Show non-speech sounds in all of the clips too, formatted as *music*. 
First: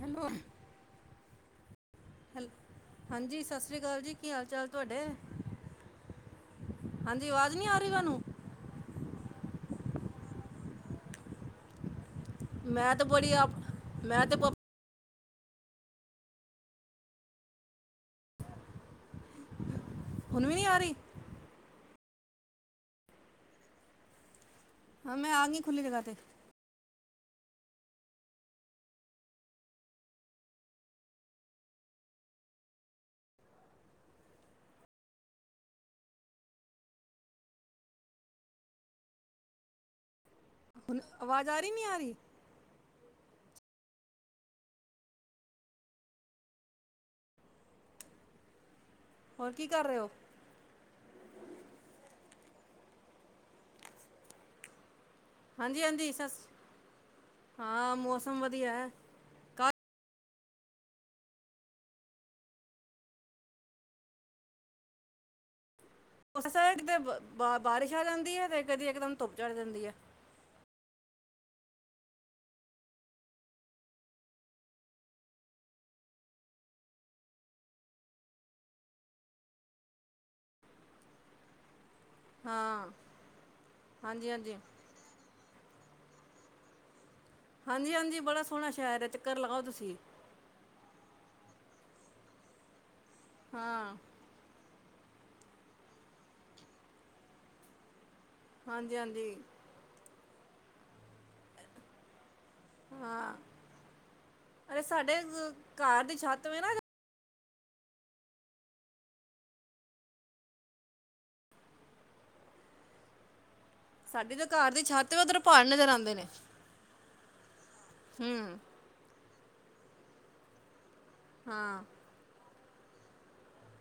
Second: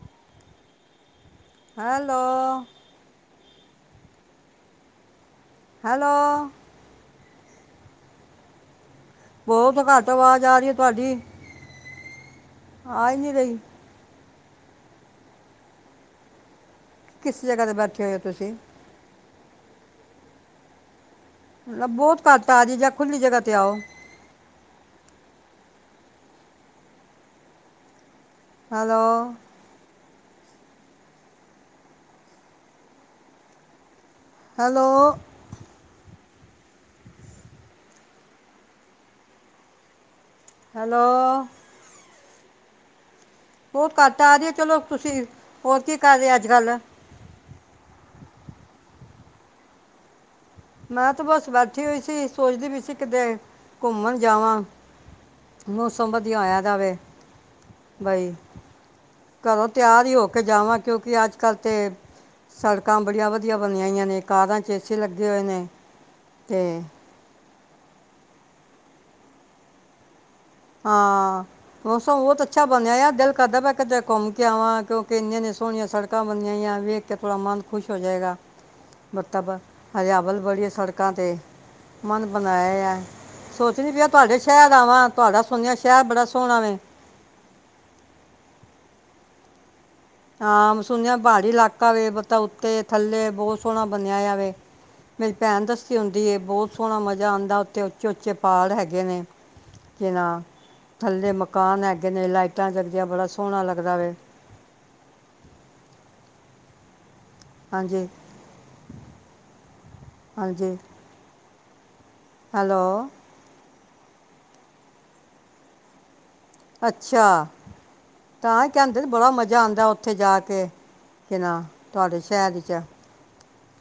Hello hello. ਹੈਲ ਹਾਂਜੀ ਸਤਿ ਸ਼੍ਰੀ ਅਕਾਲ ਜੀ। ਕੀ ਹਾਲ ਚਾਲ ਤੁਹਾਡੇ ਹੈਲੋ ਹਾਂਜੀ ਆਵਾਜ਼ ਨੀ ਆ ਰਹੀ ਤੁਹਾਨੂੰ ਬਹੁਤ ਘੱਟ ਆਵਾਜ਼ ਆ ਰਹੀ ਹੈ ਤੁਹਾਡੀ ਮੈਂ ਤੇ ਆ ਹੀ ਬੜੀ ਨਹੀਂ ਆਪ ਰਹੀ ਮੈਂ *unintelligible* ਕਿਸ ਜਗ੍ਹਾ ਤੇ ਬੈਠੇ ਹੋਏ ਹੋ ਤੁਸੀਂ ਹੁਣ ਵੀ ਨਹੀਂ ਆ ਰਹੀ ਬਹੁਤ ਘੱਟ ਆ ਜਈ ਜਾਂ ਖੁੱਲੀ ਜਗ੍ਹਾ ਤੇ ਆਓ। ਹਾ ਮੇ ਆਗੀ ਖੁੱਲ੍ਹੀ ਜਗ੍ਹਾ ਤੇ ਹੈਲੋ ਹੈਲੋ ਹੁਣ ਹੈਲੋ ਆਵਾਜ਼ ਆ ਰਹੀ ਨਹੀਂ ਆ ਰਹੀ ਉਹ ਘਟ ਆ ਰਹੀ ਹੈ ਚਲੋ ਤੁਸੀਂ ਹੋਰ ਕੀ ਕਰ ਰਹੇ ਅੱਜ ਕੱਲ ਹੋਰ ਕੀ ਕਰ ਰਹੇ ਹੋ ਮੈਂ ਤੇ ਬਸ ਬੈਠੀ ਹੋਈ ਸੀ ਸੋਚਦੀ ਵੀ ਸੀ ਕਿਤੇ ਘੁੰਮਣ ਜਾਵਾਂ ਹਾਂਜੀ ਮੌਸਮ ਹਾਂਜੀ ਸ ਵਧੀਆ ਹੋਇਆ ਦਾ ਵੇ ਹਾਂ ਮੌਸਮ ਵਧੀਆ ਹੈ ਕਰਰੋਂ ਕੱਲ ਤਿਆਰ ਹੀ ਹੋ ਕੇ ਜਾਵਾਂ ਕਿਉਂਕਿ ਅੱਜ ਕੱਲ੍ਹ ਤੇ ਸੜਕਾਂ ਬੜੀਆਂ ਵਧੀਆ ਬਣੀਆਂ ਹੋਈਆਂ ਨੇ ਕਾਰਾਂ ਚ ਏਸੀ ਲੱਗੇ। ਜਣੇ ਉਸ ਸ ਕਿ ਤੇ, ਬ ਬਾਰਿਸ਼ ਆ ਜਾਂਦੀ ਹੈ, ਤੇ ਕਦੀ ਇਕਦਮ ਧੁੱਪ ਚੜ ਜਾਂਦੀ ਹੈ। ਹਾਂ ਮੌਸਮ ਬਹੁਤ ਅੱਛਾ ਬਣਿਆ ਆ ਦਿਲ ਕਰਦਾ ਪਿਆ ਕਿਤੇ ਘੁੰਮ ਕੇ ਆਵਾਂ ਕਿਉਂਕਿ ਇੰਨੀਆਂ-ਇੰਨੀਆਂ ਸੋਹਣੀਆਂ ਸੜਕਾਂ ਬਣੀਆਂ ਵੇਖ ਕੇ ਥੋੜਾ ਮਨ ਖੁਸ਼ ਹੋ ਜਾਏਗਾ। ਮਤਲਬ ਹਰਿਆਵਲ ਬੜੀ ਹੈ ਸੜਕਾਂ ਤੇ ਮਨ ਬਣਾਏ ਹਾਂ ਆ ਸੋਚਣੀ ਪਏ ਹਾਂਜੀ ਤੁਹਾਡੇ ਹਾਂਜੀ ਸ਼ਹਿਰ ਆਵਾਂ, ਸੁਣਿਆ ਸ਼ਹਿਰ ਬੜਾ ਸੋਹਣਾ ਵੇ, ਹਾਂਜੀ-ਹਾਂਜੀ ਬੜਾ ਸੋਹਣਾ ਸ਼ਹਿਰ ਹੈ, ਚੱਕਰ ਲਾਓ ਤੁਸੀਂ। ਹਾਂ ਮੈਂ ਸੁਣਿਆ ਪਹਾੜੀ ਇਲਾਕਾ ਵਤਾ ਉੱਤੇ, ਥੱਲੇ ਬਹੁਤ ਸੋਹਣਾ ਹਾਂ ਬਣਿਆ ਵੇ, ਮੇਰੀ ਭੈਣ ਦੱਸਦੀ ਹੁੰਦੀ ਏ ਬਹੁਤ ਸੋਹਣਾ ਮਜ਼ਾ ਆਦਾ ਉੱਥੇ, ਚੋਚੇ ਪਾਲ ਹਾਂਜੀ ਹੈਗੇ ਨੇ ਹਾਂਜੀ ਜਿਨਾਂ, ਥੱਲੇ ਮਕਾਨ ਹੈਗੇ ਨੇ ਲਾਇ ਟਾਂ ਜਗਦੀਆਂ ਬੜਾ ਹਾਂ ਸੋਹਣਾ ਲੱਗਦਾ ਵੇ, ਅਰੇ ਸਾਡੇ ਘਰ ਦੀ ਛੱਤ ਹੋ ਨਾ, ਹਾਂਜੀ-ਹਾਂਜੀ, ਹੈਲੋ, ਸਾਡੀ ਤਾਂ ਘਰ ਦੀ ਛੱਤ ਉੱਧਰ ਪਹਾੜ ਨਜ਼ਰ ਆਦੇ ਨੇ, ਅੱਛਾ ਹੂੰ ਤਾਂ ਕਹਿੰਦੇ ਬੜਾ ਮਜ਼ਾ, ਆਦਾ ਉੱਥੇ ਜਾ ਕੇ ਕਿਨਾ ਹਾਂ ਤੁਹਾਡੇ ਸ਼ਹਿਰ, ਕਿਆ।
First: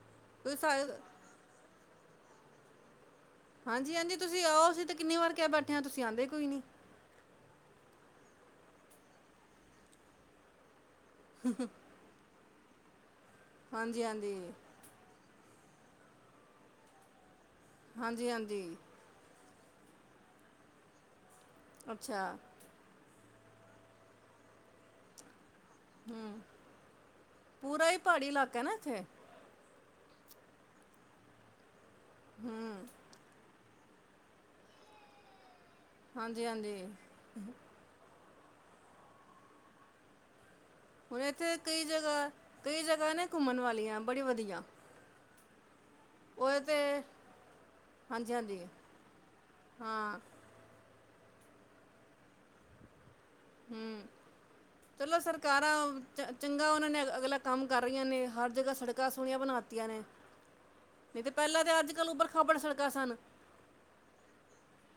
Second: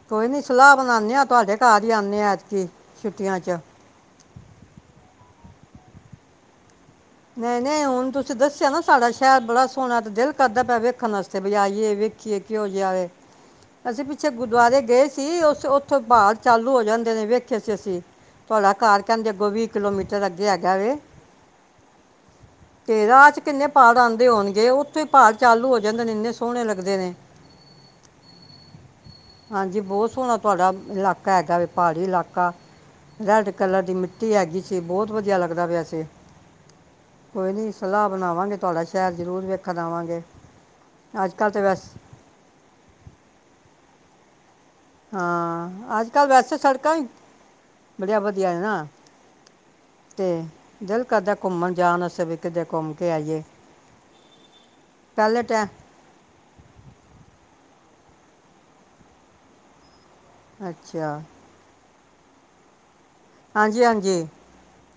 ਕੋਈ ਨੀ ਤੁਸੀਂ ਸਲਾਹ ਸਾ- ਬਣਾਨੇ ਆ ਤੁਹਾਡੇ ਘਰ ਆਣੇ ਆ ਐਤਕੀ, ਛੁੱਟੀਆਂ 'ਚ ਹਾਂਜੀ-ਹਾਂਜੀ, ਤੁਸੀਂ ਆਓ ਅਸੀਂ ਤੇ ਕਿੰਨੀ ਵਾਰ ਕਿਹਾ ਬੈ ਤੁਸੀਂ ਆਂਦੇ ਕੋਈ ਨੀ, ਨਹੀਂ-ਨਹੀਂ ਹੁਣ ਤੁਸੀਂ ਦੱਸਿਆ ਨਾ ਸਾਡਾ ਸ਼ਹਿਰ ਬੜਾ ਸੋਹਣਾ ਤੇ ਦਿਲ ਕਰਦਾ ਪਿਆ ਵੇ ਖਣ ਵਾਸਤੇ ਵੀ ਆਈਏ ਵੀ ਖੀਰ ਘਿਓ ਜਿਆਦੇ, ਹਾਂਜੀ ਅਸੀਂ ਪਿੱਛੇ ਹਾਂਜੀ ਗੁਰਦੁਆਰੇ ਗਏ ਸੀ। ਉਸ ਉੱਥੋਂ ਪਹਾੜ ਚਾਲੂ ਹੋ ਜਾਂਦੇ ਨੇ ਫੇ *unintelligible* ਅਸੀਂ ਹਾਂਜੀ ਹਾਂਜੀ ਤੁਹਾਡਾ ਘਰ ਕਹਿੰਦੇ ਕਿਲੋਮੀਟਰ ਅੱਗੇ ਹੈਗਾ ਵੇ, ਅੱਛਾ, ਤੇ ਰਾਹ ਚ ਕਿੰਨੇ ਪਹਾੜ ਆਉਂਦੇ ਹੋਣਗੇ ਉੱਥੇ ਪਾ ਚਾਲੂ ਹੋ ਜਾਂਦੇ ਨੇ ਇੰਨੇ ਸੋਹਣੇ ਲੱਗਦੇ ਨੇ, ਪੂਰਾ ਹੀ ਪਹਾੜੀ ਇਲਾਕਾ ਹੈ ਨਾ ਇੱਥੇ ਹਾਂਜੀ, ਬਹੁਤ ਸੋਹਣਾ ਤੁਹਾਡਾ ਇਲਾਕਾ ਹੈਗਾ ਵ ਪਹਾੜੀ ਇਲਾਕਾ ਹੂੰ ਰੈਡ ਕਲਰ ਦੀ ਮਿੱਟੀ ਹੈਗੀ ਸੀ, ਬਹੁਤ ਵਧੀਆ ਲੱਗਦਾ ਪਿਆ ਸੀ। ਹਾਂਜੀ ਹਾਂਜੀ ਕੋਈ ਨਹੀਂ ਸਲਾਹ ਬਣਾਵਾਂਗੇ, ਤੁਹਾਡਾ ਸ਼ਹਿਰ ਜ਼ਰੂਰ ਵੇਖਣ ਆਵਾਂਗੇ। ਹੁਣ ਅੱਜ ਕੱਲ ਇੱਥੇ ਤੇ ਕਈ ਵੈਸੇ ਜਗ੍ਹਾ ਕਈ ਜਗ੍ਹਾ ਨੇ ਘੁੰਮਣ ਵਾਲੀਆਂ ਬੜੀ ਵਧੀਆ, ਹਾਂ, ਅੱਜ ਕੱਲ੍ਹ ਵੈਸੇ ਉਹ ਤੇ ਸੜਕਾਂ ਹੀ ਬੜੀਆਂ ਹਾਂਜੀ ਵਧੀਆ ਹੈ, ਹਾਂਜੀ ਨਾ ਹਾਂ ਤੇ ਬਿਲ ਕਦੇ ਘੁੰਮਣ ਜਾਣ ਵਾਸਤੇ ਕਿਤੇ ਘੁੰਮ ਕੇ ਆਈਏ ਹੂੰ, ਚਲੋ ਪਹਿਲੇ ਟਾਈਮ ਸਰਕਾਰਾਂ ਚੰਗਾ ਉਹਨਾਂ ਨੇ ਅਗਲਾ ਕੰਮ ਕਰ ਰਹੀਆਂ ਨੇ ਹਰ ਜਗ੍ਹਾ ਸੜਕਾਂ ਸੋਹਣੀਆਂ ਬਣਾਤੀਆਂ ਨੇ, ਅੱਛਾ ਨਹੀਂ ਤੇ ਪਹਿਲਾਂ ਤੇ ਅੱਜ, ਉਬਰ ਖਬੜ ਸੜਕਾ ਸਨ ਹਾਂਜੀ-ਹਾਂਜੀ,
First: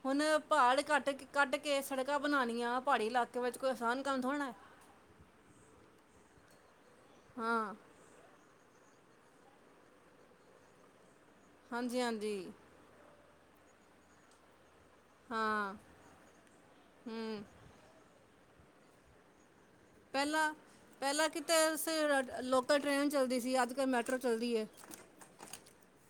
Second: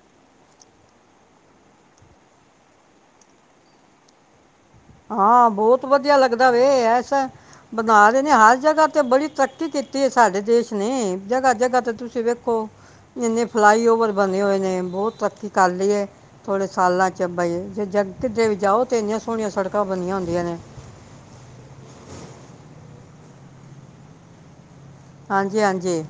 ਹੁਣ ਪਹਾੜ ਕੱਟ ਕੱਢ ਕੇ ਸੜਕਾਂ ਬਣਾਣੀਆਂ ਪਹਾੜੀ ਇਲਾਕੇ ਵਿੱਚ ਕੋਈ ਆਸਾਨ ਕੰਮ ਥੋੜਾ ਨਾ, ਹਾਂ ਬਹੁਤ ਵਧੀਆ ਲੱਗਦਾ ਵੇ ਐ, ਹਾਂ ਬਣਾ ਰਹੇ ਨੇ ਹਰ ਜਗ੍ਹਾ। ਅਤੇ ਬੜੀ ਤਰੱਕੀ ਕੀਤੀ ਸਾਡੇ ਦੇਸ਼ ਨੇ, ਜਗ੍ਹਾ'ਜਗ੍ਹਾ ਤੇ ਹਾਂਜੀ ਤੁਸੀਂ ਹਾਂਜੀ ਵੇਖੋ। ਇੰਨੇ ਫਲਾਈਓਵਰ ਬਣੇ ਹੋਏ ਨੇ, ਬਹੁਤ ਤਰੱਕੀ ਕਰ ਹਾਂ ਲਈਏ ਥੋੜ੍ਹੇ ਸਾਲਾਂ 'ਚ ਹੂੰ ਬਾਈ ਜੇ ਜ-' ਕਿੱਧਰੇ ਵੀ ਜਾਓ ਤੇ ਇੰਨੀਆਂ ਸੋਹਣੀਆਂ ਸੜਕ ਪਹਿਲਾਂ ਪਹਿਲਾਂ ਕਿਤੇ ਸੀ ਲੋਕ ਟ੍ਰੇਨ ਚੱਲਦੀ ਸੀ ਅੱਜ ਕਲ ਮੈਟਰੋ ਚੱਲਦੀ ਐ। ਹਾਂਜੀ, ਹਾਂਜੀ।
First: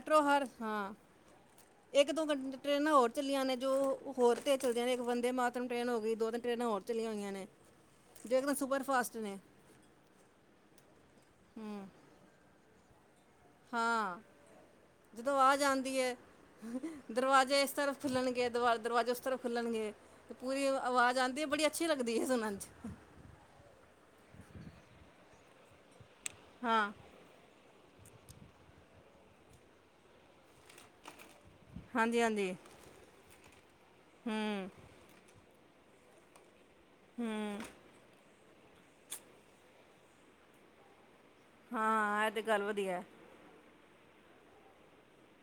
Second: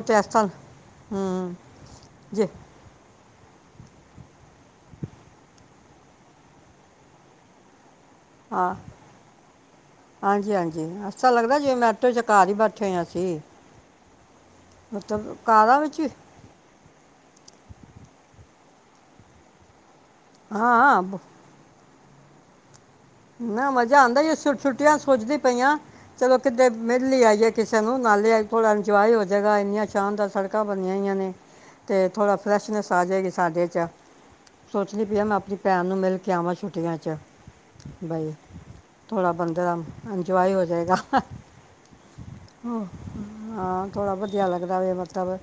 ਤੇ ਇਸ ਹਰ ਤਰ੍ਹਾਂ ਹਾਂ, ਹੂੰ ਇੱਕ ਦੋ ਜੀ ਘੰਟੇ ਟਰੇਨਾਂ ਹੋਰ ਚੱਲੀਆਂ ਨੇ ਜੋ ਹੋਰ ਤੇਜ ਚੱਲਦੀਆਂ ਨੇਂ ਇੱਕ ਬੰਦੇ ਮਾਤਮ ਟ੍ਰੇਨ ਹੋ ਗਈ ਦੋ ਤਿੰਨ ਟ੍ਰੇਨਾਂ ਹੋਰ ਚੱਲੀਆਂ ਹੋਈਆਂ ਨੇ। ਜੋ ਇੱਕਦਮ ਹਾਂ, ਸੁਪਰ ਫਾਸਟ ਨੇ ਹਾਂਜੀ, ਹਾਂਜੀ ਅੱਛਾ ਲੱਗਦਾ ਜਿਵੇਂ ਹੂੰ ਮੈਟਰੋ ਘਰ ਹੀ *inaudible* ਹਾਂ, ਮਤਲਬ ਜਦੋਂ ਆ ਕਾਰਾਂ ਜਾਦੀ ਵਿੱਚ ਹੀ? ਐ, ਦਰਵਾਜ਼ੇ ਇਸ ਤਰ੍ਹਾਂ ਖੁੱਲਣਗੇ, ਦਵ ਦਰਵਾਜ਼ੇ ਉਸ ਤਰ੍ਫ ਖੁੱਲਣਗੇ। ਤੇ ਪੂਰੀ ਹਾਂ ਆਵਾਜ਼ ਆਂਦੀ ਏ ਬੜੀਆ ਅੱਛੀ ਲੱਗਦੀ ਐ ਸੁਣਨ ਚ ਨਾਂ ਮਜ਼ਾ ਆਂਦਾ ਛੁੱਟੀਆਂ ਚ ਸੋਚਦੀ ਪਈਆਂ। ਚਲੋ ਕਿੱਦੈ ਹਾਂ ਮਿਲ ਆਈਏ ਕਿਸ ਨੂੰ ਨਾਲੇ ਥੋੜਾ ਇੰਜੋਏ ਹੋ ਜੈਗਾ ਇੰਨਾ ਛਾਂਣਦਾਰ ਸੜਕ ਕਾਂ ਬਣੀਆ ਹੋਈਆਂ ਨੇ, ਤੇ ਹਾਂਜੀ ਥੋੜਾ ਹਾਂਜੀ ਫਰੈਸ਼ਨੈਸ ਆ ਜਏਗੀ ਸ ਸਾਡੇ ਚ ਹੂੰ ਸੋਚਣੀ ਪੀ ਮੈਂ ਆਪਣੀ ਭੈਣ ਨੂੰ ਮਿਲ ਕੇ ਆਵ ਛੁੱ ਹਂ ਬਾਈ ਥੋੜ੍ਹਾ ਬੰਦੇ ਦਾ ਇੰਜੋਏ ਹੋ ਜਾਏਗਾ। *unintelligible* *unintelligible* ਹਾਂ ਇਹ ਤੇ ਗੱਲ ਵਧੀਆ ਹੈ। ਹਾਂ। ਥੋੜਾ ਵਧੀਆ ਲੱਗਦਾ ਵ ਮਤਲਬ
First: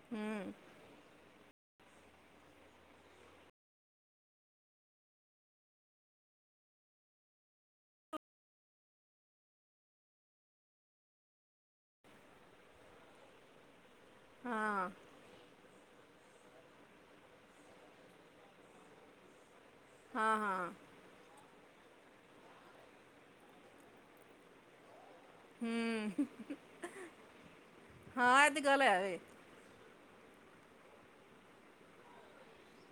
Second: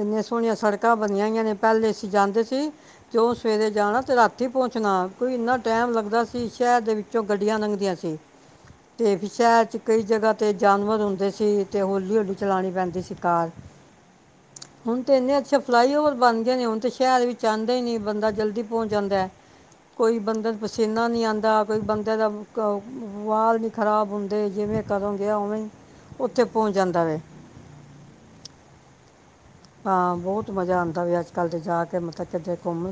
ਇੰਨੇ ਹੂੰ ਸੋਹਣੀਆਂ ਸੜਕਾਂ ਬਣੀਆਂ ਹੋਈਆਂ ਨੇ। ਪਹਿਲੇ ਅਸੀਂ ਜਾਂਦੇ ਸੀ ਤੇ ਉਹ ਸਵੇਰੇ ਜਾਣਾ ਤੇ ਰਾਤੀ ਪਹੁੰਚਣਾ ਕੋਈ ਇੰਨਾ ਟਾਈਮ ਲੱਗਦਾ ਸੀ। ਸ਼ਹਿਰ ਦੇ ਵਿੱਚੋਂ ਗੱਡੀਆਂ ਲੰਘਦੀਆਂ ਸੀ ਤੇ ਫਿਰ ਸ਼ਹਿਰ ਕਈ ਜਗ੍ਹਾ ਤੇ ਜਾਨਵਰ ਹੁੰਦੇ ਸੀ ਤੇ ਹੌਲੀ-ਹੌਲੀ ਚਲਾਉਣੀ ਪੈਂਦੀ ਸੀ ਕਾਰ। ਤੇ ਹਾਂ ਹੁਣ ਤੇ ਇਹਨੇ ਅੱਛੇ ਫਲਾਈਓਵਰ ਬਣ ਗਏ ਨੇ ਹੁਣ ਸ਼ਹਿਰ ਵੀ ਆਂਦਾ ਈ ਨਈਂ ਬੰਦਾ ਜਲਦੀ ਪਹੁੰਚ ਜਾਂਦਾ। ਕੋਈ ਹਾਂ ਬੰਦਾ ਹਾਂ ਪਸੀਨਾਂ ਨਹੀਂ ਆਂ ਦਾ ਬੰਦੇ ਬ ਕ ਵਾਲ ਨੀਂ ਖਰਾਬ ਹੁੰਦੇ, ਜਿਵੇਂ ਕਦੋਂ ਗਿਆ ਉਵੇਂ ਹੂੰ ਉੱਥੇ ਪਹੁੰਚ ਜਾਂਦਾ ਵੇ। ਹਾਂ ਇਹ ਤੇ ਗੱਲ ਹੈ ਵੇ ਹਾਂ ਬਹੁਤ ਮਜ਼ਾ ਆਂਦਾ ਵੀ ਅੱਜ-ਕੱਲ ਦੇ ਜਾ ਕੇ ਮਤਲਬ ਕਿਤੇ ਘੁੰਮ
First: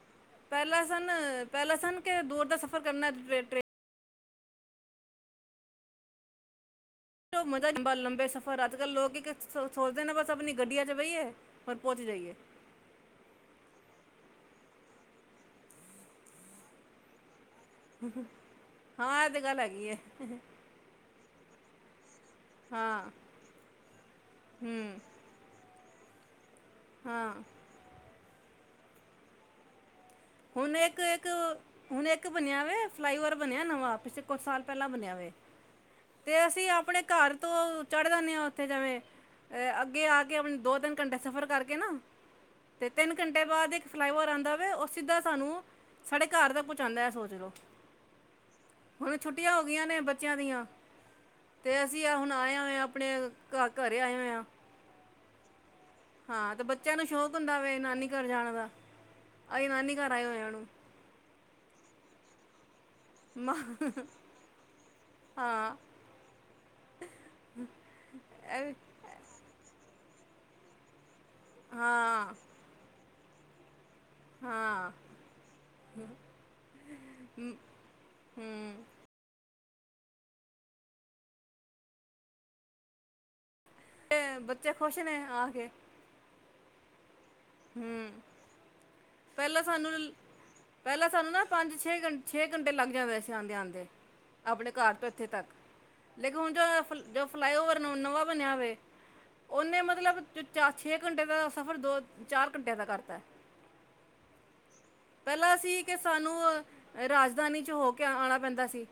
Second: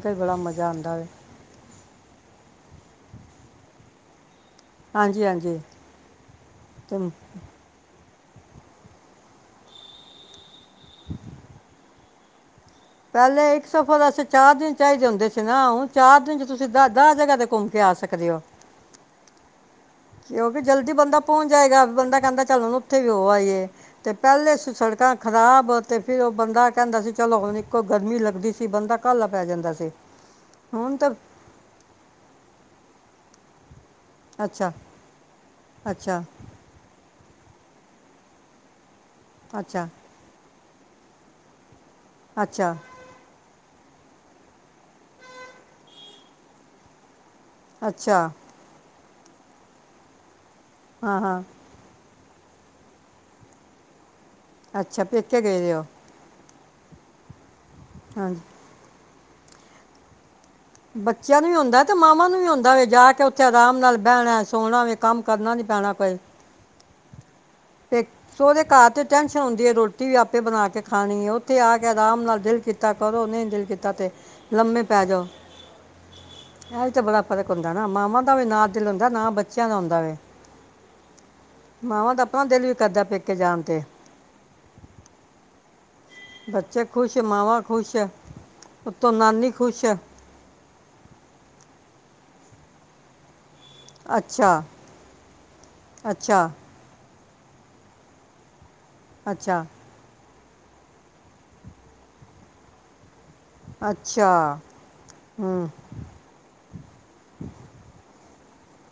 ਪਹਿਲਾਂ ਸਨ ਪਹਿਲਾਂ ਸਨ ਕਿ ਦੂਰ ਦਾ ਸਫ਼ਰ ਕਰਨਾ ਟ੍ਰੇਨ ਹਾਂਜੀ ਹਾਂਜੀ ਤੇ ਮਜ਼ਾ ਲੰਬੇ ਸਫ਼ਰ ਅੱਜ ਕੱਲ ਲੋਕ ਸੋਚਦੇ ਨੇ ਬਸ ਆਪਣੀ ਗੱਡੀਆਂ ਚ ਬਹੀਏ ਪਰ *unintelligible* *unintelligible* ਪਹਿਲੇ ਇੱਕ ਸਫ਼ਰ ਦਾ ਅਸ ਚਾਰ ਦਿਨ ਚਾਹੀਦੇ ਹੁੰਦੇ ਸੀ ਨਾ ਹੁਣ ਚਾਰ ਦਿਨ ਚ ਤੁਸੀਂ ਦਸ ਦਸ ਜਗ੍ਹਾ ਤੇ ਘੁੰਮ ਕੇ ਆ ਸਕਦੇ ਹੋ ਹਾਂ ਇਹ ਤੇ ਗੱਲ ਹੈਗੀ ਹੈ ਕਿਉਂਕਿ ਜਲਦੀ ਬੰਦਾ ਪਹੁੰਚ ਜਾਏਗਾ ਬੰਦਾ ਕਹਿੰਦਾ ਚੱਲਨ ਉੱਥੇ ਵੀ ਹਾਂ ਉਹ ਆਈਏ ਤੇ ਪਹਿਲੇ ਹੂੰ ਸੜਕਾਂ ਖ਼ਰਾਬ ਤੇ ਫਿਰ ਉਹ ਬੰਦਾ ਕਹਿੰਦਾ ਸੀ ਹਾਂ ਚਲੋ ਹੁਣ ਇੱਕੋ ਗਰਮੀ ਲੱਗਦੀ ਸੀ ਬੰਦਾ ਘੱਲ ਪੈ ਜਾਂਦਾ ਸੀ ਹੁਣ ਇੱਕ ਇੱਕ ਹੁਣ ਇੱਕ ਬਣਿਆ ਵਾ ਫਲਾਈਓਵਰ ਬਣਿਆ ਨਵਾਂ ਪਿੱਛੇ ਕੁੱਛ ਸਾਲ ਅੱਛਾ ਪਹਿਲਾਂ ਬਨਿਆ ਵੇ ਅੱਛਾ ਤੇ ਅਸੀਂ ਆਪਣੇ ਘਰ ਤ ਚੜ੍ਹਦਾਦੇ ਆ ਉੱਥੇ ਜਾਵੇਂ ਅ ਅੱਛਾ ਅੱਗੇ ਆ ਕੇ ਆਪਣੇ ਦੋ ਤਿੰਨ ਘੰਟੇ ਸਫ਼ਰ ਕਰਕੇ ਨਾ ਅੱਛਾ ਤੇ ਤਿੰਨ ਘੰਟੇ ਬਾਅਦ ਇੱਕ ਫਲਾਈਓਵਰ ਆਉਂਦਾ ਵ ਸਿੱਧਾ ਸਾਨੂੰ ਸਾਡੇ ਘਰ ਦਾੱ ਕੁਛ ਆਉਂਦਾ ਹੈ ਸੋਚ ਲਓ ਅੱਛਾ ਹੁਣ ਛੁੱਟੀਆਂ ਹੋ ਗਈਆਂ ਨੇ ਬੱਚਿਆਂ ਦੀਆਂ ਹਹ ਹਾਂ ਵੀਆ ਹੁਣ ਆਇਆ ਹੋਇਆ ਆਪਣੇ ਘ ਘਰੇ ਆਏ ਹੋਏ ਆ ਅੱਛਾ ਪੇਕੇ ਗਏਦੇ ਉਹ ਹਾਂ ਤੇ ਬੱਚਿਆਂ ਨੂੰ ਸ਼ੌਕ ਹੁੰਦਾ ਵਵੇ ਨਾਨੀ ਘਰ ਜਾਣ ਦਾ *inaudible* ਬੱਚਿਆਂ ਨੂੰ ਵੀ ਆਉਂਦਾ ਤੇ ਮਾਵਾਂ ਨੂੰ ਵੀ ਆਉਂਦਾ ਜਾ ਕੇ ਉੱਥੇ ਮਾਂ ਆਰਾਮ ਨਾਲ ਬਹਿਣਾ ਸੋਣਾ ਵੀ ਕੰਮ ਕਰਨਾ ਨੀ ਹਾਂ ਪੈਣਾ ਕੋਈ *inaudible* ਤੇ ਸੋਦੇ ਇਹ ਘਰ ਤੇ ਟੈਂਨਸ਼ਨ ਹੁੰਦੀ ਹੈ ਰੋਟੀ ਰੋਟੀ ਵੀ ਆਪੇ ਬਣਾ ਕੇ ਖਾਣੀ ਉਹ ਉੱਥੇ ਆ ਕੇ ਆਰਾਮ ਹਾਂ ਨਾਲ ਦਿਲ ਕੀਤਾ ਕਰੋ ਨਹੀਂ ਤੇ ਲੰਮੇ ਹਾਂ ਪੈ ਜਾਓ ਇਹ ਵੀ ਤੇ ਬੜਾ ਫਰਕ ਹੁੰਦਾ ਨਾ ਮਾਵਾਂ ਦਾ ਵੀ ਨਾ ਹੂੰ ਦਿਲ ਹੁੰਦਾ ਨਾ ਬੱਚਿਆਂ ਦਾ ਆਉਂਦਾ ਵ ਮਾਵਾਂ ਦਾ ਉਹਿਲ ਵੀ ਕੱਦਾ ਪੇਕੇ ਜਾਣ ਤੇ ਬੱਚੇ ਖੁਸ਼ ਨੇ ਆ ਕੇ ਬੱਚੇ ਖੁਸ਼ ਮਾਵਾਂ ਖੁਸ਼ ਹਮ ਉੱਤੋਂ ਨਾਨੀ ਪਹਿਲਾਂ ਖੁਸ਼ ਸਾਨੂੰ ਪਹਿਲਾਂ ਸਾਨੂੰ ਨਾ ਪੰਜ ਛੇ ਘੰਟੇ ਛੇ ਘੰਟ ਲੱਗ ਜਾਂਦੇ ਸੀ ਆਂਦੇ ਆਂਦੇ ਅੱਛਾ ਆਪਣੇ ਘਰ ਤੋਂ ਇੱਥੇ ਤੱਕ ਲੇਕਿਨ ਅੱਛਾ ਹੁਣ ਜੋ ਜੋ ਫਲਾਈਓਵਰ ਨਵਾਂ ਬਣਿਆ ਹੋਵੇ ਅੱਛਾ ਉਹਨੇ ਮਤਲਬ ਚਾਰ ਛੇ ਘੰਟੇ ਦਾ ਸਫ਼ਰ ਦੋ ਚਾਰ ਘੰਟਿਆਂ ਦਾ ਕਰਤਾ ਅੱਛਾ ਪਹਿਲਾਂ ਹੂੰ ਸੀ ਕਿ ਸਾਨੂੰ ਰਾਜਧਾਨੀ ਚ ਹੋ ਕੇ ਆਉਣਾ ਬੰਦਾ ਸੀ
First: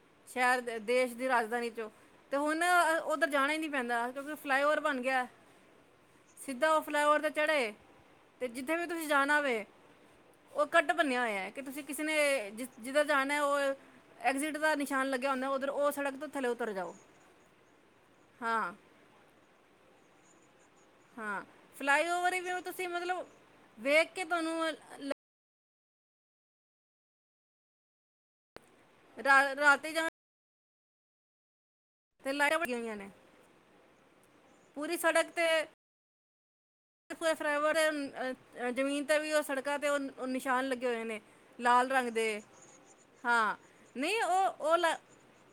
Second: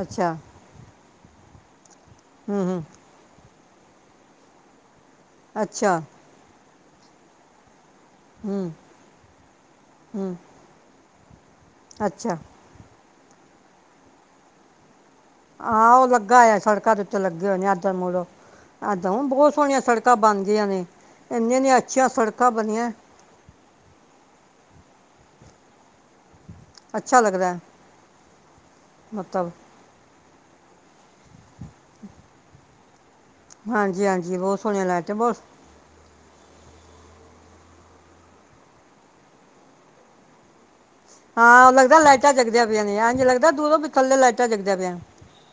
ਅੱਛਾ ਸ਼ਹਿਰ ਦੇ ਦੇਸ਼ ਦੀ ਰਾਜਧਾਨੀ ਚੋਂ ਤੇ ਹੁਣ ਹੂੰ ਹੂੰ ਉੱਧਰ ਜਾਣਾ ਹੀ ਨੀ ਪੈਂਦਾ ਫਲਾਈਓਵਰ ਬਣ ਗਿਆ ਅੱਛਾ ਸਿੱਦਾਂ ਉਹ ਫਲਾਈਓਵਰ ਤੇ ਚੜ੍ਹੇ ਤੇ ਹੂੰ ਜਿੱਥੇ ਵੀ ਤੁਸੀਂ ਜਾਣਾ ਹੋਵੇ ਹੂੰ ੱ ਬਣਿਆ ਹੋਇਆ ਹੈ ਕਿ ਤੁਸੀਂ ਕਿਸੇ ਨੇ ਅੱਛਾ ਜ ਜਿੱਦਾਂ ਜਾਣਾ ਉਹ ਐਗਜ਼ਿਟ ਦਾ ਨ ਆਾਂ ਉਹ ਲੱਗਾ ਆਆ ਸੜਕਾਂ ਦੇ ਉੱਤੇ ਲੱਗੇ ਹੋਏ ਨੇ ਇੱਦ ਮੁੜੋ ਹਾਂ ਇੱਦਾਂ ਬਹੁਤ ਸੋਹਣੀਆਂ ਸੜਕਾਂ ਬਣ ਗਈਆਂ ਨੇ ਹਾਂ ਇੰਨੀਆਂ ਨੇ ਅੱਛੀਆਂ ਫਲਾਈਓਵਰ ਸੜਕਾਂ ਵੀ ਤੁਸੀਂ ਬਣੀਆਂ ਮਤਲਬ ਵੇਖ ਕੇ ਤੁਹਾਨੂੰ ਅੱਛਾ ਲੱਗਦਾ ਹੈ ਮਤਲਬ ਰਾ ਰਾਤ ਜਾ ਤੇ ਲਾਰਾਂ ਵੜੀਆਂ ਹੋਈਆਂ ਨੇ ਹਾਂਜੀ ਹਾਂਜੀ ਜੀ ਬਹੁਤ ਸੁਣਿਆ ਪੂਰੀ ਲੈ ਤੇ ਬਹੁਤ ਫਈਵਰ ਜ਼ਮੀਨ ਤੇ ਵੀ ਉਹ ਸੜਕਾਂ ਤੇ ਉਹ ਨਿਸ਼ਾਨ ਲੱਗੇ ਹੋਏ ਨੇ ਹਾਂ ਉਹ ਲਾਲ ਲੱਗਦਾ ਰੰਗ ਲਾਈਟਾਂ ਦੇ ਜਗਦਿਆਂ ਪਈਆਂ ਨੇ ਇਝ ਲੱਗਦਾ ਹਾਂ ਦੂਰੋਂ ਵੀ ਥੱਲੇ ਨਹੀਂ ਲਾਈਟਾਂ ਉਹ ਜਗਦਿਆਂ ਉਹ ਪਿਆਆਂ ਲਾ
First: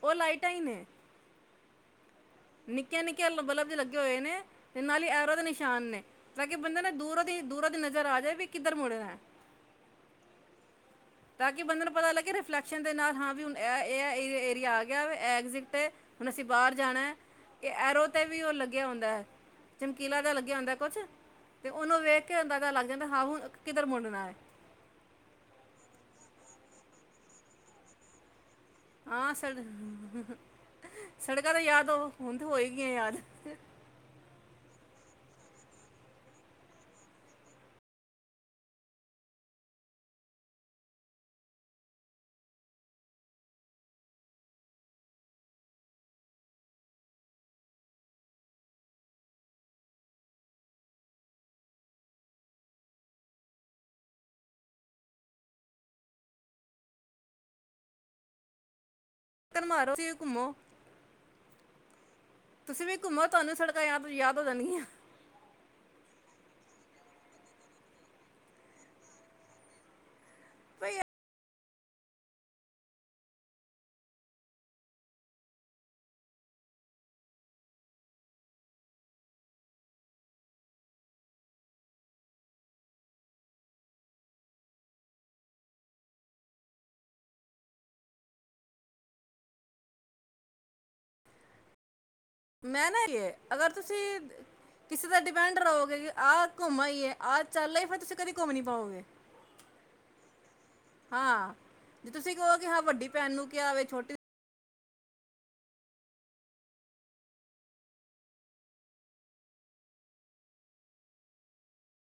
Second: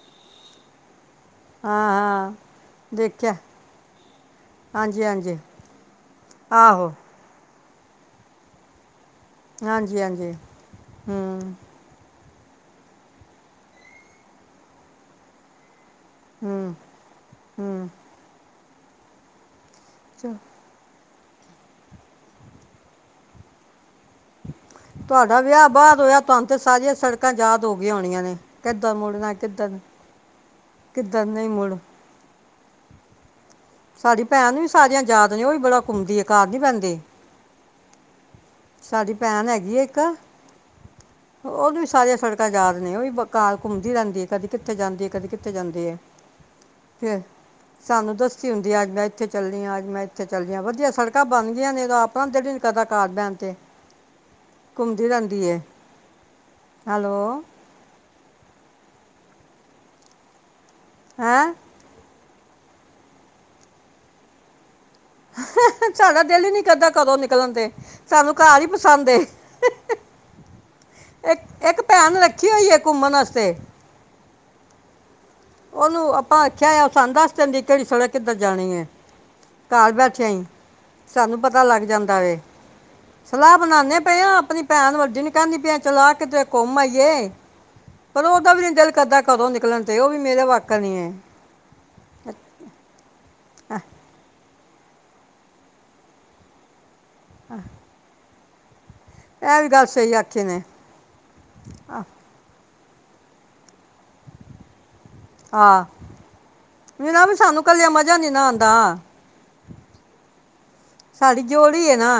ਉਹ ਲਾਈਟਾਂ ਹਾਂ ਹਾਂ ਨਿੱਕੇੀਆਂ ਦੇਖਿਆ ਨਿੱਕੇੀਆਂ ਬਲਬ ਦੇ ਲੱਗੇ ਹੋਏ ਨੇ ਤੇ ਨਾਲ ਹਾਂਜੀ ਹੀ ਐਰ ਹਾਂਜੀ ਦੇ ਨਿਸ਼ਾਨ ਨੇ ਤਾਂ ਕਿ ਬੰਦੇ ਨੇ ਆਹੋ ਦੂਰ ਦੀ ਦੂਰਰਾ ਦੀ ਨਜ਼ਰ ਆ ਜਾਵੇ ਵੀ ਕਿੱਧਰ ਮੁੜੇ ਦਾ ਹਾਂਜੀ ਹਾਂਜੀ ਤਾਂ ਹੂੰ ਕਿ ਬੰਦੇ ਨੂੰ ਪਤਾ ਲੱਗੇ ਫਲੈਕਸ਼ਨ ਦੇ ਨਾਲ ਹਾਂ ਵੀ ਹੁਣ ਇਹ ਏਰੀਆ ਆ ਗਿਆ ਐਗਜ਼ਿਟ ' ਹੁਣ ਅਸੀਂ ਬਾਹਰ ਹੂੰ ਜਾਣਾ ਇਹ ਹੂੰ ਐਰੋ ਤੇ ਵੀ ਉਹ ਲੱ ਗੇ ਆਉਂਦਾ ਹੈ ਚਮਕੀਲਾ ਦਾ ਚਲੋ, ਲੱਗਿਆ ਹੁੰਦਾ ਕੁਛ ਤੇ ਉਹਨੂੰ ਵੇਖ ਕੇ ਆਂਦਾ ਤਾਂ ਲੱਗ ਜਾਂਦਾ ਹਾਂ ਹੁਣ ਕਿ ਤੁਹਾਡਾ ਵਿਆਹ ਬਾਹ ਹੋਇਆ ਤੁਹਾਨੂੰ ਤੇ ਸਾਰੀਆਂ ਸੜਕਾਂ ਯਾਦ ਹੋ ਗਈ ਆਉਣੀਆਂ ਨੇ ਕਿੱਦਾਂ ਆਾਂ ਮੁੜਨਾ ਸੁਲ ਕਿੱਦਾਂ ਕਿੱਦਾਂ ਨਹੀਂ ਸੜਕਾਂ ਤੇ ਮੁੜ ਯਾਦ ਹੋ ਹੁਣ ਹੋ ਹੀ ਗੀਆਂ ਯਾਦ ਸਾਡੀ ਭੈਣ ਵੀ ਸਾਰੀਆਂ ਯਾਦ ਨੇ ਹੀ ਬੜਾ ਘੁੰਮਦੀ ਹੈ ਕਾਰ ਨੀ ਪੈਂਦੇ ਸਾਡੀ ਭੈਣ ਹੈਗੀ ਆ ਇੱਕ ਉਹਨੂੰ ਵੀ ਸਾਰੀਆਂ ਸੜਕਾਂ ਯਾਦ ਨੇ ਹੀ ਕਾਰ ਘੁੰਮਦੀ ਰਹਿੰਦੀ ਕਦੀ ਕਿੱਥੇ ਜਾਂਦੀ ਹੈ ਕਦੇ ਕਿੱਥੇ ਜਾਂਦੇ ਆ ਫਿਰ ਸਾਨੂੰ ਦੱਸ ਹੁੰਦੀ ਅੱਜ ਮੈਂ ਇੱਥੇ ਚੱਲ ਹ ਅੱਜ ਮੈਂ ਇੱਥੇ ਚੱਲਦੀ ਹ ਵਧੀਆ ਸੜਕਾਂ ਬਣ ਗਈਆਂ ਨੇ ਆਪਣਾ ਜੜ ਕਦਾ ਕਾਰ ਬੈਣ ਤੇ ਘੁੰਮਦੀ ਰਹਿੰਦੀ ਹੈਲੋ ਚੱਕਰ ਮਾਰੋ ਫੇਰ ਘੁੰਮੋ ਹੈਂ ਤੁਸੀਂ ਵੀ ਘੁੰਮੋ ਤੁਹਾਨੂੰ ਸੜਕਾਂ ਯਾਦ ਯਾਦ ਹੋ ਜਾਣਗੀਆਂ ਸਾਡਾ ਦਿਲ ਹੀ ਨੀ ਕਰਦਾ ਘਰੋਂ ਨਿਕਲਣ ਦੇ ਸਾਨੂੰ ਘਰ ਹੀ ਪਸੰਦ ਏ ਭਈ ਇੱਕ ਇੱਕ ਭੈਣ ਰੱਖੀ ਹੋਈ ਹੈ ਘੁੰਮਣ ਵਾਸਤੇ ਓਹਨੂੰ ਆਪਾ ਆਖਿਆ ਏ ਸਾਨੂੰ ਦਸ ਦੇਂਦੀ ਸੜਕ ਕਿਦਰ ਜਾਣੀ ਏ ਘਰ ਬੈਠੇ ਸਾਨੂੰ ਪਤਾ ਲੱਗ ਜਾਂਦਾ ਏ ਸਲਾਹ ਬਣਾਂਦੇ ਪਏ ਆ ਆਪਣੀ ਭੈਣ ਵੱਡੀ ਨੂੰ ਕਹਿੰਦੀ ਪਈ ਚਲ ਆ ਕਿਤੇ ਘੁੰਮ ਆਈਏ ਓਦਾ ਵੀ ਮੇਰੀ ਦਿਲ ਕਰਦਾ ਘਰੋਂ ਨਿਕਲਣ ਤੇ ਉਹ ਮੇਰਾ ਵਾਕਿਆ ਨੀ ਹੈ ਮੈਂ ਨਾ ਲੀਯੇ ਅਗਰ ਅਹ, ਤੁਸੀਂ ਕਿਸੇ ਤੇ ਡਿਪੈਂਡ ਰਹੋਗੇ ਕਿ ਆਹ ਘੁੰਮ ਹੀਏ ਆਹ ਚੱਲ ਈ ਫਿਰਸੀ ਕਦੇ ਘੁੰਮ ਨੀ ਪਾਓਗੇ ਇਹ ਵੀ ਗੱਲ ਸਹੀ ਆਖੀ ਨੇ ਕਿਹਾ ਵੱਡੀ ਭੈਣ ਨੂੰ ਕਿਹਾ ਵੇ ਛੋਟੀ ਆਹ ਵੀ ਨਾ ਵੀ ਸਾਨੂੰ ਕੱਲ ਮਜਾ ਨੀ ਨਾ ਆਉਂਦਾ ਸਾਡੀ ਜੋੜੀ ਆ ਨਾ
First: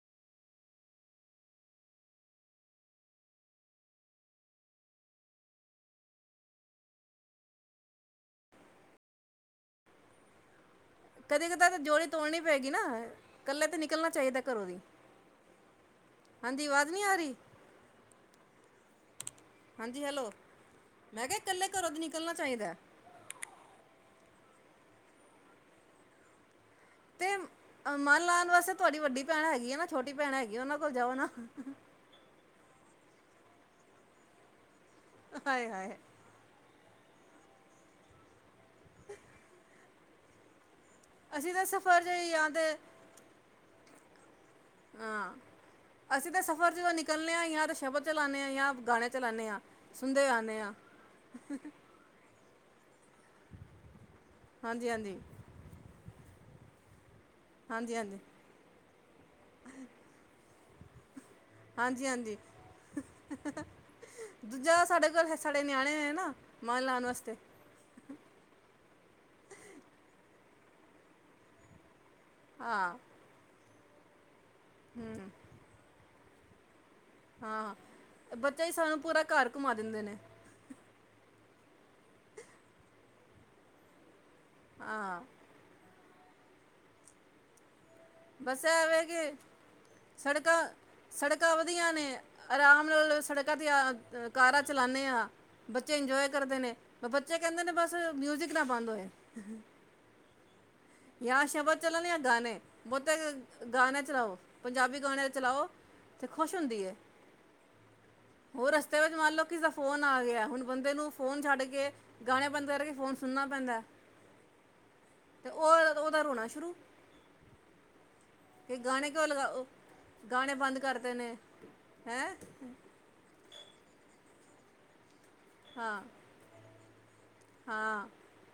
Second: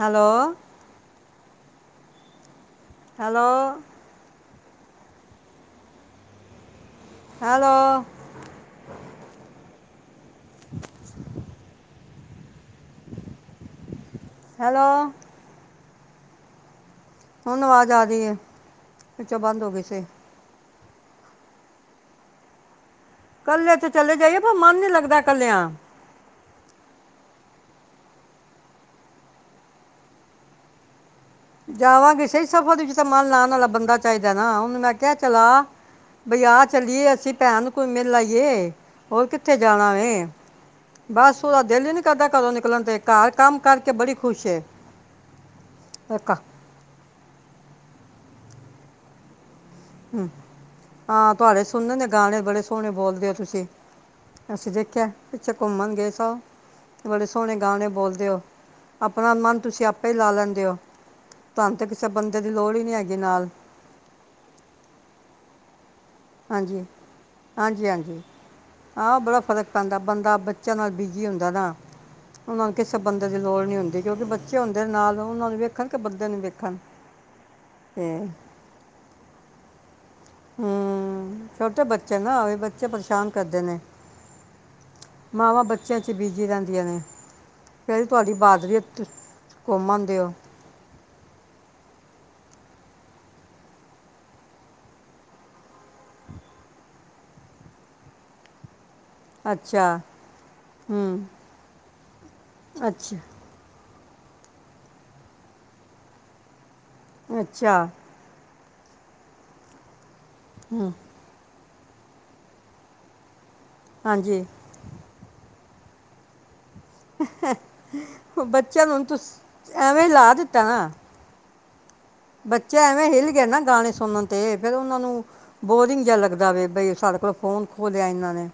ਹੈਲੋ ਹੈਲੋ ਹੈਲੋ *unintelligible* ਕਦੇ ਕਦ। ਰ ਤਾਂ ਜੋੜੀ ਤੋੜਨੀ ਪੈਗੀ ਨਾ ਇਕੱਲੇ ਤੇ ਨਿਕਲਣਾ ਚਾਹੀਦਾ ਘਰੋਂ ਦੀ ਹੈਲੋ ਹਾਂਜੀ ਵਦ ਹੁਣ ਅਵਾਜ਼ ਆ ਰਹੀ ਹੈ ਵਿੱਚੋਂ ਬੰਦ ਹੋ ਗਏ ਸੀੇ। ਹਾਂਜੀ ਹੈਲੋ ਮੈਂ ਕਿਹਾ ਇਕੱਲੇ ਘਰੋਂ ਦੀ ਨਿਕਲਣਾ ਚਾਹੀਦਾ ਏ। ਇਕੱਲੇ ਤੇ ਚਲੇ ਜਾਈਏ ਪਰ ਮਨ ਨੀ ਲੱਗਦਾ ਇੱਕਲਿਆ। ਤੇ ਮਨ ਲਾਉਣ ਵਾਸਤੇ ਤੁਹਾਡੀ ਵੱਡੀ ਭੈਣ ਹੈਗੀ ਆ ਨਾ। ਛੋਟੀ ਭੈਣ ਹੈਗੀ, ਉਹਨਾਂ ਕੋਲ ਜਾਓ ਨਾ। ਸਮਾਨ ਲਾਉਣ ਵਾਲਾ ਬੰਦਾ ਚਾਹੀਦਾ ਨਾ। ਉਹਨੂੰ ਮੈਂ ਪਿਆ ਚਲਾ ਹਾਏ ਹਾਏ ਬਜਾ ਚਲੀਏ ਅਸੀਂ ਭੈਣ ਕੋਂ ਮਿਲ਼ ਆਈਏ। ਹੋਰ ਕਿੱਥੇ ਜਾਣਾ ਵ? ਬਸ ਅਸੀਂ ਉਹਦਾ ਤਾਂ ਦਿਲ ਹੀ ਨਹੀਂ ਸਫਰ 'ਚ ਕਰਦਾ। ਜਾਂ ਘਰੋਂ ਨਿਕਲਣ ਤੇ ਘਰ ਕੰਮ ਕਰਕੇ ਕੇ ਬੜੀ ਖੁਸ਼ ਹੈ। ਹਾਂ। ਇੱਕ ਅਸੀਂ ਤਾਂ ਸਫ਼ਰ ਜਦੋਂ ਨਿਕਲਦੇ ਆ। ਜਾ ਤੇ ਸ਼ਬਦ ਚਲਾਣੇ ਹਾਂ ਜਾਂ ਗਾਣੇ ਚਲਾਉਦੇ ਹਾਂ। ਸੁਣਦੇ ਹੂੰ। ਆਉਂਦੇ ਹਾਂ ਹਾਂ ਤੁਹਾਡੇ ਸੁਣਨ ਨੇ ਗਾਣੇ ਬੜੇ ਹੁਣੇ ਬੋਲਦੇ ਹੋ ਤੁਸੀਂ। ਅਸੀਂ ਹਾਂਜੀ ਦੇਖਿਆ ਹਾਂਜੀ ਪਿੱਛੇ ਘੁੰਮਣ ਗਏ ਸੌ ਬੜੇ ਸੋਹਣੇ ਗਾਣੇ ਹਾਂਜੀ ਹਾਂਜੀ ਬੋਲਦੇ ਹੋ। ਆਪਣਾ ਮਨ ਤੁਸੀਂ ਆਪੇ ਹੀ ਲਾ ਲੈਂਦੇ ਹੋ। ਤੁਹਾਨੂੰ ਤੇ ਹਾਂਜੀ ਕਿਸੇ ਹਾਂਜੀ ਬੰਦੇ ਦੀ ਲੋੜ ਹੀ ਨਹੀਂ ਹੈਗੀ ਨਾਲ ਪਰ ਸਾਡੇ ਨਿਆਣੇ ਹੈ ਹਾਂਜੀ ਹਾਂਜੀ ਹਾਂਜੀ ਆਹ ਬੜਾ ਫ਼ਰਕ ਪੈਂਦਾ ਬੰਦਾ ਚ ਨਾਲ ਬਿਜੀ ਹੁੰਦਾ ਨਾ। ਉਹਨਾਂ ਨੂੰ ਹਾਂ ਕਿਸੇ ਬੰਦੇ ਦੀ ਲੋੜ ਨਹੀਂ ਹੁੰਦੀ। ਕਿਉਂਕਿ, ਬੱ ੱਚੇ ਹੁੰਦੇ ਨਾਲ ਹੂੰ ਉਹਨਾਂ ਨੂੰ ਵੇਖਣ ਕੇ ਧ ਨੂੰ ਵੇਖਣ। ਹਾਂ, ਤੇ ਬੱਚਾ ਹੀ ਸਾਨੂੰ ਪੂਰਾ ਘਰ ਘੁਮਾ ਦਿੰਦੇ ਨੇ। ਹੂੰ। ਛੋਟੇ ਬੱਚੇ ਨਾ ਉਹੀ ਬੱਚੇ ਪਰੇਸ਼ਾਨ ਕਰਦੇ ਨੇ। ਹਾਂ ਮਾਵਾਂ ਬੱਚਿਆਂ ਬੀਜ਼ੀ ਰਹਿੰਦੀਆਂ ਨੇ। ਕਿਹੜੀ ਤੁਹਾਡੀ ਬੱਸ ਬਹਾਦਰੀ ਹੈ, ਐਵੇਂ ਤੁਸ ਕਿ ਕੋਮਨ ਦਿਓ ਸੜਕਾਂ ਸੜਕਾਂ ਵਧੀਆ ਨੇ। ਆਰਾਮ ਨਾਲ ਸੜਕਾਂ ਤੇ ਆ ਕਾਰਾਂ ਚਲਾਉਂਦੇ ਹਾਂ ਬੱਚੇ ਇੰਜੋਏ ਕਰਦੇ ਨੇ ਤੇ ਬੱਚੇ ਕਹਿੰਦੇ ਨੇ ਬਸ ਮਿਊਜ਼ਿਕ ਨਾ ਬੰਦ ਹੋਏ। ਅੱਛਾ। ਹੂੰ ਜਾਂ ਸ਼ਬਦ ਚੱਲਣ ਗਾਣੇ ਮ ਤੇ ਅੱਛਾ ਗਾਣੇ ਚਲਾਓ ਪੰਜਾਬੀ ਗਾਣੇ ਚਲਾਓ ਤੇ ਖੁਸ਼ ਹੁੰਦੀ ਏ ਅੱਛਾ ਹੋਰ ਰਸਤੇ ਵਿੱਚ ਮੰਨ ਲਓ ਕਿਸੇ ਦਾ ਫੋਨ ਆ ਗਿਆ ਹੁਣ ਬੰਦੇ ਨੂੰ ਫੋਨ ਛੱਡ ਕੇ ਕੇ ਗਾਣੇ ਬੰਦ ਕਰਕੇ ਫੋਨ ਸੁਣਨਾ ਪੈਂਦਾ ਹੈ, ਹਾਂਜੀ ਤੇ ਉਹ ਉਹਦਾ ਰੋਣਾ ਸ਼ੁਰੂ *unintelligible* ਕਿ ਨੂੰ ਹੁਣ ਗਾਣੇ ਕਿਉਂ ਲਗਾ ਤੁਸੀਂ ਐਵੇਂ ਹੀ ਲਾ ਗਾਣੇ ਦਿੱਤਾ ਬੰਦ ਨਾ ਕਰਦੇ ਨੇ ਹੈ ਬੱਚਾ ਐਵੇਂ ਹਿੱਲ ਗਿਆ ਨਾ ਗਾਣੇ ਸੁਣਨ ਅਤੇ ਫਿਰ ਉਹਨਾਂ ਨੂੰ ਹਾਂ ਬੋਰਿੰਗ ਜਿਹਾ ਲੱਗਦਾ ਵ ਬਈ ਕੋ ਫੋਨ ਖੋਹ ਲਿਆ ਇਹਨਾਂ ਨੇ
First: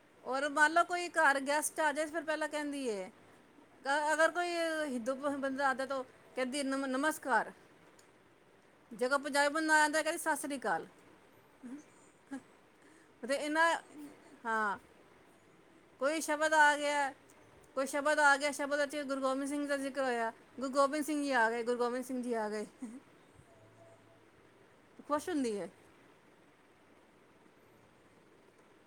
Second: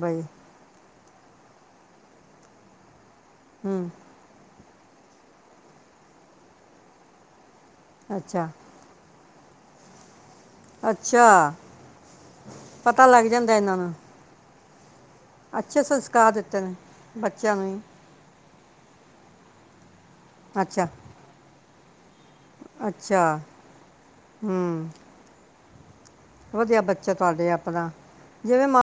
ਬਈ ਹੋਰ ਮੰਨ ਲਓ ਕੋਈ ਘਰ ਗੇਸ ਚਾਰਜ ਫਿਰ ਪਹਿਲਾਂ ਕਹਿੰਦੀਏ। ਹੂੰ ਅ ਅਗਰ ਕੋਈ ਹਿੰਦੂੰ ਤੋਂ ਕੋਈ ਬੰਦਾ ਤਾਂ ਤੋਂ ਕਹਿੰਦੀ ਏ ਨਮਸਕਾਰ ਅੱਛਾ। ਜਦੋਂ ਪੰਜਾਬੀ ਬੰਦਾ ਆਂਦੈ ਕਹਿੰਦੀ ਸਤਿ ਸ਼੍ਰੀ ਅਕਾਲ ਅੱਛਾ ਪਤਾ ਲੱਗ ਤੇ ਜਾਂਦਾ ਇਹਨਾਂ ਨੂੰ ਹਾਂ। ਅੱਛੇ ਕੋਈ ਸੰਸਕਾਰ ਸ਼ਬਦ ਦਿੱਤੇ ਨੇ ਆ ਗਿਆ ਬੱਚਿਆਂ ਨੂੰ ਹੀ ਕੋਈ ਸ਼ਬਦ ਆ ਗਿਆ ਸ਼ਬਦ ਵਿੱਚ ਗੁਰੂ ਗੋਬਿੰਦ ਸਿੰਘ ਜੀ ਦਾ ਜ਼ਿਕਰ ਹੋਇਆ ਗੁਰੂ ਅੱਛਾ ਗੋਬਿੰਦ ਸਿੰਘ ਜੀ ਆ ਗਏ ਗੁਰੂ ਗੋਬਿੰਦ ਸਿੰਘ ਜੀ ਆ ਗਏ ਅੱਛਾ ਹੂੰ ਖੁਸ਼ ਹੁੰਦੀ ਹੈ। ਵਧੀਆ ਬੱਚਾ ਤੁਹਾਡੇ ਆਪਣਾ ਜਿਵੇਂ ਮ